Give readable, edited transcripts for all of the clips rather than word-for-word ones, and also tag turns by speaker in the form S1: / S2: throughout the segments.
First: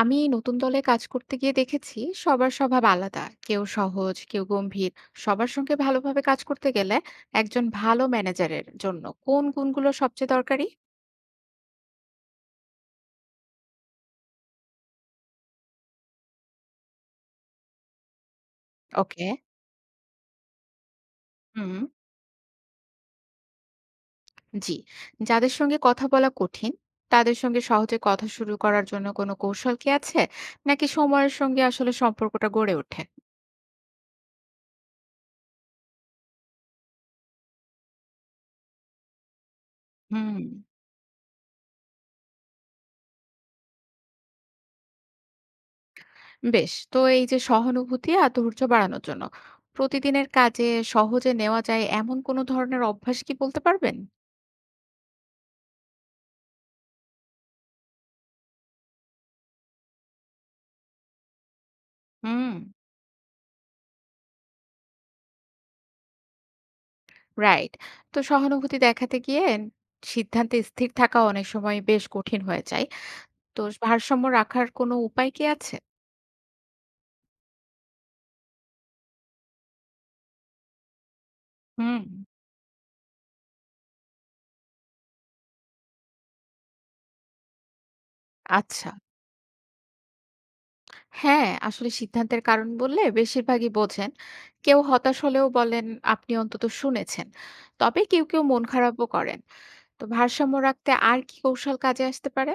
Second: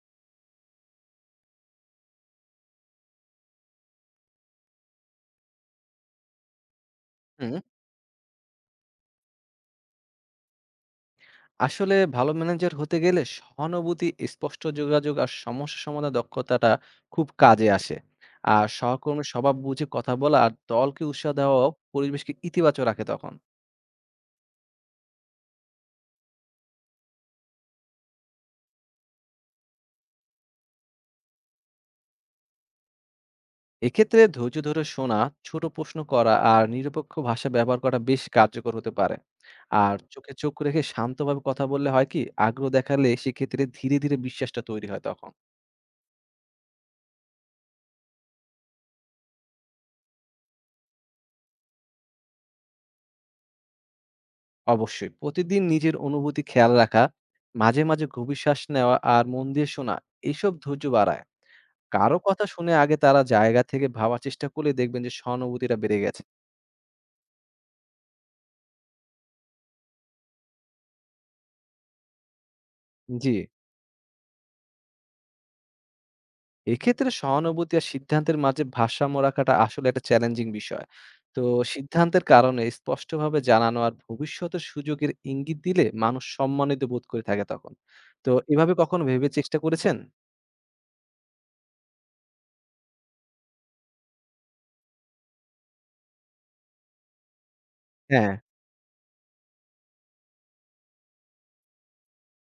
S1: আমি নতুন দলে কাজ করতে গিয়ে দেখেছি সবার স্বভাব আলাদা, কেউ সহজ কেউ গম্ভীর। সবার সঙ্গে ভালোভাবে কাজ করতে গেলে
S2: হুম,
S1: একজন ভালো ম্যানেজারের জন্য কোন গুণগুলো সবচেয়ে দরকারি?
S2: আসলে ভালো ম্যানেজার হতে গেলে সহানুভূতি, স্পষ্ট যোগাযোগ আর সমস্যা সমাধান দক্ষতাটা খুব কাজে আসে। আর
S1: ওকে।
S2: সহকর্মীর স্বভাব বুঝে কথা বলা আর দলকে উৎসাহ দেওয়াও
S1: হুম।
S2: পরিবেশকে ইতিবাচক রাখে তখন।
S1: জি। যাদের সঙ্গে কথা বলা কঠিন, তাদের সঙ্গে সহজে কথা শুরু করার জন্য কোনো কৌশল কি আছে, নাকি সময়ের সঙ্গে আসলে সম্পর্কটা গড়ে ওঠে?
S2: এক্ষেত্রে ধৈর্য ধরে শোনা, ছোট প্রশ্ন করা আর নিরপেক্ষ ভাষা ব্যবহার করা বেশ কার্যকর হতে পারে। আর চোখে
S1: হুম।
S2: চোখ রেখে শান্তভাবে কথা বললে হয় কি, আগ্রহ দেখালে সেক্ষেত্রে ধীরে ধীরে বিশ্বাসটা তৈরি হয় তখন।
S1: বেশ তো, এই যে সহানুভূতি আর ধৈর্য বাড়ানোর জন্য প্রতিদিনের কাজে সহজে নেওয়া যায় এমন কোনো ধরনের অভ্যাস কি বলতে পারবেন?
S2: অবশ্যই। প্রতিদিন নিজের অনুভূতি খেয়াল রাখা, মাঝে, মাঝে গভীর শ্বাস নেওয়া আর মন দিয়ে শোনা, এসব ধৈর্য বাড়ায়। কারো কথা
S1: হুম,
S2: শুনে আগে তারা জায়গা থেকে ভাবার চেষ্টা করলে দেখবেন যে সহানুভূতিটা বেড়ে গেছে।
S1: রাইট। তো সহানুভূতি দেখাতে গিয়ে সিদ্ধান্তে স্থির থাকা অনেক সময় বেশ কঠিন হয়ে যায়।
S2: জি,
S1: তো ভারসাম্য রাখার কোনো উপায় কি আছে?
S2: এক্ষেত্রে সহানুভূতি আর সিদ্ধান্তের মাঝে ভারসাম্য রাখাটা আসলে একটা চ্যালেঞ্জিং বিষয়। তো
S1: হুম,
S2: সিদ্ধান্তের কারণে স্পষ্টভাবে জানানো আর ভবিষ্যতের সুযোগের ইঙ্গিত দিলে মানুষ সম্মানিত বোধ করে থাকে তখন। তো এভাবে
S1: আচ্ছা।
S2: কখনো ভেবে চেষ্টা করেছেন?
S1: হ্যাঁ, আসলে সিদ্ধান্তের কারণ বললে বেশিরভাগই বোঝেন। কেউ হতাশ হলেও বলেন, আপনি অন্তত শুনেছেন। তবে কেউ,
S2: হ্যাঁ।
S1: কেউ মন খারাপও করেন। তো ভারসাম্য রাখতে আর কি কৌশল কাজে আসতে পারে?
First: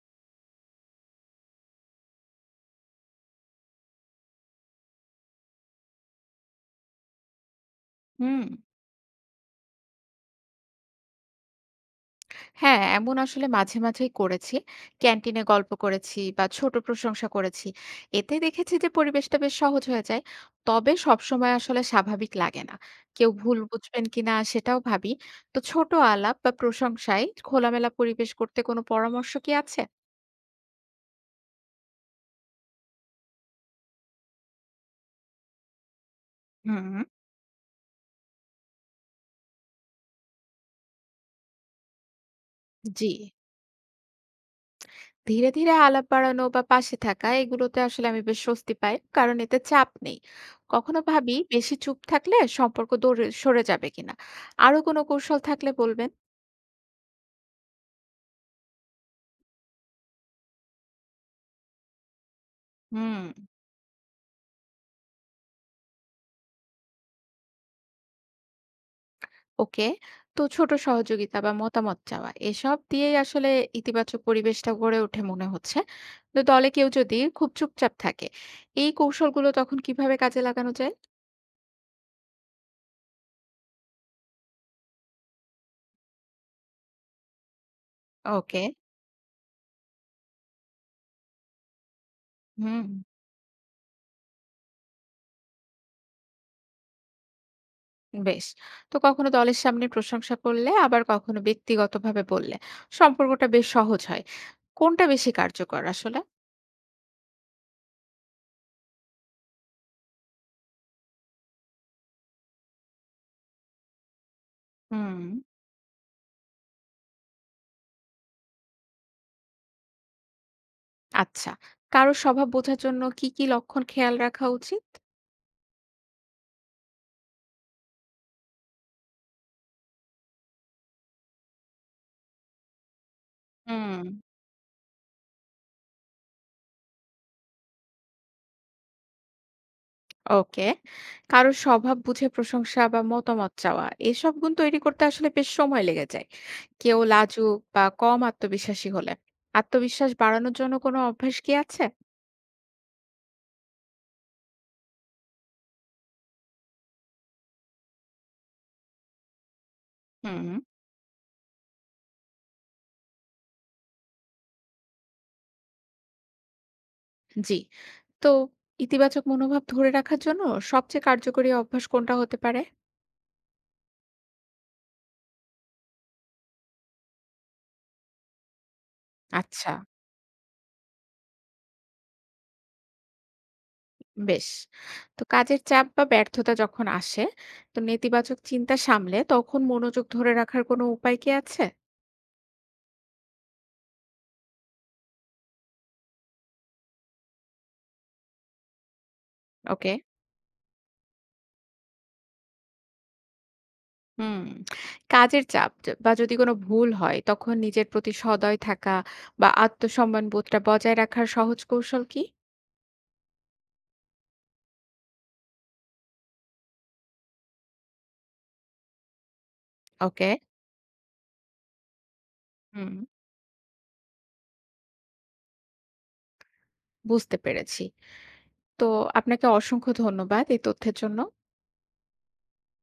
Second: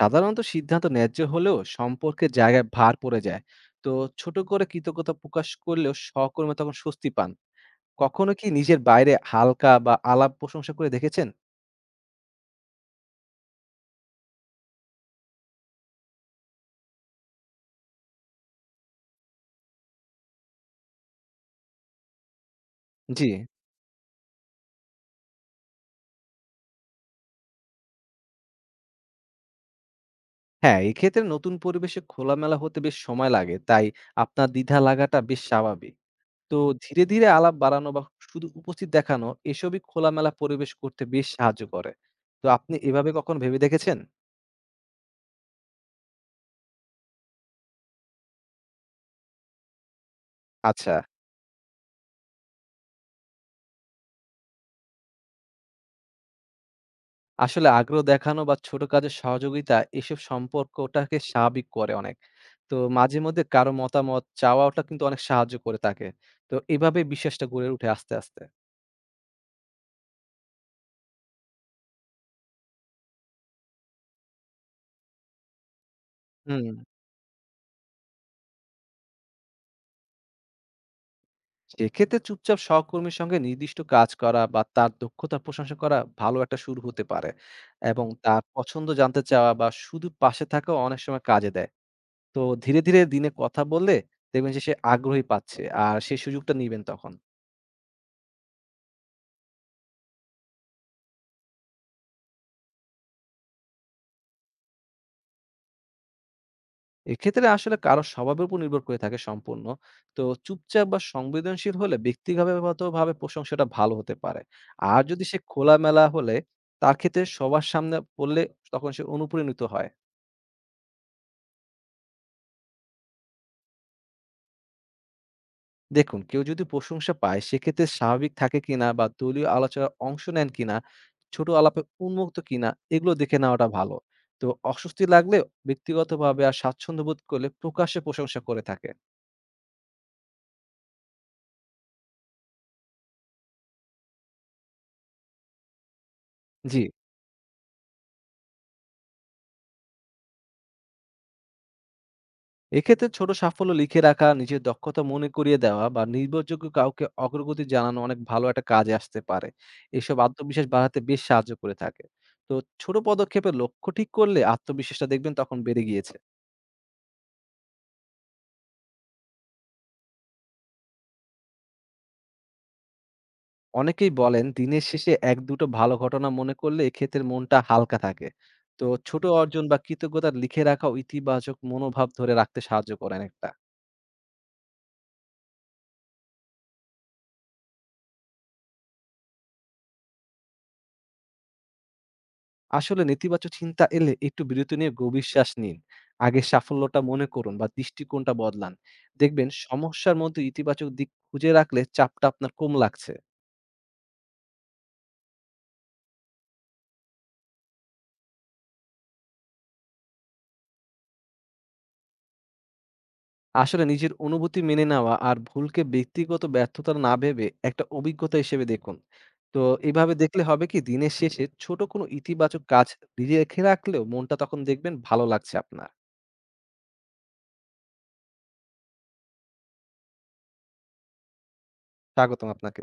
S2: সাধারণত সিদ্ধান্ত ন্যায্য হলেও সম্পর্কের জায়গায় ভার পড়ে যায়, তো ছোট করে কৃতজ্ঞতা প্রকাশ করলেও সহকর্মী তখন স্বস্তি পান। কখনো
S1: হুম।
S2: কি নিজের বাইরে হালকা বা আলাপ প্রশংসা করে দেখেছেন?
S1: হ্যাঁ, এমন আসলে মাঝে মাঝেই করেছি। ক্যান্টিনে গল্প করেছি বা ছোট প্রশংসা করেছি। এতে দেখেছি যে পরিবেশটা বেশ সহজ হয়ে যায়। তবে সবসময় আসলে স্বাভাবিক লাগে না।
S2: জি।
S1: কেউ ভুল বুঝবেন কিনা সেটাও ভাবি। তো ছোট আলাপ বা প্রশংসায় খোলামেলা পরিবেশ করতে কোনো পরামর্শ কি আছে?
S2: হ্যাঁ, এক্ষেত্রে নতুন পরিবেশে খোলামেলা হতে বেশ সময় লাগে, তাই আপনার দ্বিধা লাগাটা বেশ স্বাভাবিক। তো
S1: হুম।
S2: ধীরে ধীরে আলাপ বাড়ানো বা শুধু উপস্থিত দেখানো এসবই খোলামেলা পরিবেশ করতে বেশ সাহায্য করে। তো আপনি
S1: জি।
S2: এভাবে কখনো ভেবে দেখেছেন?
S1: ধীরে ধীরে আলাপ বাড়ানো বা পাশে থাকা এগুলোতে আসলে আমি বেশ স্বস্তি পাই, কারণ এতে চাপ নেই।
S2: আচ্ছা।
S1: কখনো ভাবি বেশি চুপ থাকলে সম্পর্ক দৌড়ে সরে যাবে কিনা? আরো কোনো কৌশল থাকলে বলবেন।
S2: আসলে আগ্রহ দেখানো বা ছোট কাজের সহযোগিতা এসব সম্পর্কটাকে স্বাভাবিক করে অনেক। তো মাঝে
S1: হুম।
S2: মধ্যে কারো মতামত চাওয়াটা কিন্তু অনেক সাহায্য করে থাকে। তো এভাবে বিশ্বাসটা গড়ে উঠে আস্তে, আস্তে।
S1: ওকে। তো ছোট সহযোগিতা বা মতামত চাওয়া এসব দিয়েই আসলে ইতিবাচক পরিবেশটা গড়ে ওঠে মনে হচ্ছে। তো দলে
S2: হুম।
S1: কেউ যদি খুব চুপচাপ থাকে, এই কৌশলগুলো তখন কিভাবে কাজে লাগানো যায়?
S2: সেক্ষেত্রে চুপচাপ সহকর্মীর সঙ্গে নির্দিষ্ট কাজ করা বা তার দক্ষতার প্রশংসা করা ভালো একটা শুরু হতে পারে। এবং তার
S1: ওকে।
S2: পছন্দ জানতে চাওয়া বা শুধু পাশে থাকাও অনেক সময় কাজে দেয়। তো ধীরে,
S1: হুম।
S2: ধীরে দিনে কথা বললে দেখবেন যে সে আগ্রহী পাচ্ছে। আর সেই সুযোগটা নিবেন তখন।
S1: বেশ। তো কখনো দলের সামনে প্রশংসা করলে আবার কখনো ব্যক্তিগতভাবে বললে সম্পর্কটা বেশ সহজ হয়। কোনটা বেশি কার্যকর আসলে?
S2: এক্ষেত্রে আসলে কারো স্বভাবের উপর নির্ভর করে থাকে সম্পূর্ণ। তো চুপচাপ বা সংবেদনশীল হলে ব্যক্তিগতভাবে প্রশংসাটা ভালো হতে পারে। আর
S1: হুম।
S2: যদি সে খোলামেলা হলে তার ক্ষেত্রে সবার সামনে বললে তখন সে অনুপ্রাণিত হয়।
S1: আচ্ছা। কারো স্বভাব বোঝার জন্য কি কি লক্ষণ খেয়াল রাখা উচিত?
S2: দেখুন কেউ যদি প্রশংসা পায় সেক্ষেত্রে স্বাভাবিক থাকে কিনা বা দলীয় আলোচনার অংশ নেন কিনা, ছোট আলাপে উন্মুক্ত কিনা, এগুলো দেখে নেওয়াটা ভালো।
S1: হুম।
S2: তো অস্বস্তি লাগলে ব্যক্তিগতভাবে আর স্বাচ্ছন্দ্য বোধ করলে প্রকাশ্যে প্রশংসা করে থাকে।
S1: ওকে। কারোর স্বভাব বুঝে প্রশংসা বা মতামত চাওয়া এসব গুণ তৈরি করতে আসলে বেশ সময় লেগে যায়।
S2: জি।
S1: কেউ লাজুক বা কম আত্মবিশ্বাসী হলে আত্মবিশ্বাস বাড়ানোর জন্য কোনো অভ্যাস কি আছে?
S2: এক্ষেত্রে ছোট সাফল্য লিখে রাখা, নিজের দক্ষতা মনে করিয়ে দেওয়া বা নির্ভরযোগ্য কাউকে অগ্রগতি জানানো অনেক ভালো একটা কাজে আসতে পারে। এসব
S1: হুম।
S2: আত্মবিশ্বাস বাড়াতে বেশ সাহায্য করে থাকে। তো ছোট পদক্ষেপের লক্ষ্য ঠিক করলে আত্মবিশ্বাসটা দেখবেন তখন বেড়ে গিয়েছে।
S1: জি। তো ইতিবাচক মনোভাব ধরে রাখার জন্য সবচেয়ে কার্যকরী অভ্যাস কোনটা হতে পারে?
S2: অনেকেই বলেন দিনের শেষে ১-২ টো ভালো ঘটনা মনে করলে এক্ষেত্রে মনটা হালকা থাকে। তো ছোট অর্জন
S1: আচ্ছা,
S2: বা কৃতজ্ঞতা লিখে রাখাও ইতিবাচক মনোভাব ধরে রাখতে সাহায্য করে অনেকটা।
S1: বেশ। তো কাজের চাপ বা ব্যর্থতা যখন আসে, তো নেতিবাচক চিন্তা সামলে তখন মনোযোগ ধরে রাখার কোনো উপায় কি আছে?
S2: আসলে নেতিবাচক চিন্তা এলে একটু বিরতি নিয়ে গভীর শ্বাস নিন। আগে সাফল্যটা মনে করুন বা দৃষ্টিকোণটা বদলান। দেখবেন
S1: ওকে।
S2: সমস্যার মধ্যে ইতিবাচক দিক খুঁজে রাখলে চাপটা আপনার কম লাগছে।
S1: হুম। কাজের চাপ য বা যদি কোনো ভুল হয় তখন নিজের প্রতি সদয় থাকা বা আত্মসম্মান বোধটা বজায় রাখার সহজ কৌশল কি?
S2: আসলে নিজের অনুভূতি মেনে নেওয়া আর ভুলকে ব্যক্তিগত ব্যর্থতা না ভেবে একটা অভিজ্ঞতা হিসেবে দেখুন। তো এভাবে
S1: ওকে।
S2: দেখলে হবে কি, দিনের শেষে ছোট কোনো ইতিবাচক কাজ
S1: হুম,
S2: রেখে রাখলেও মনটা তখন দেখবেন ভালো লাগছে আপনার।
S1: বুঝতে পেরেছি। তো আপনাকে অসংখ্য ধন্যবাদ এই তথ্যের জন্য।
S2: স্বাগতম আপনাকে।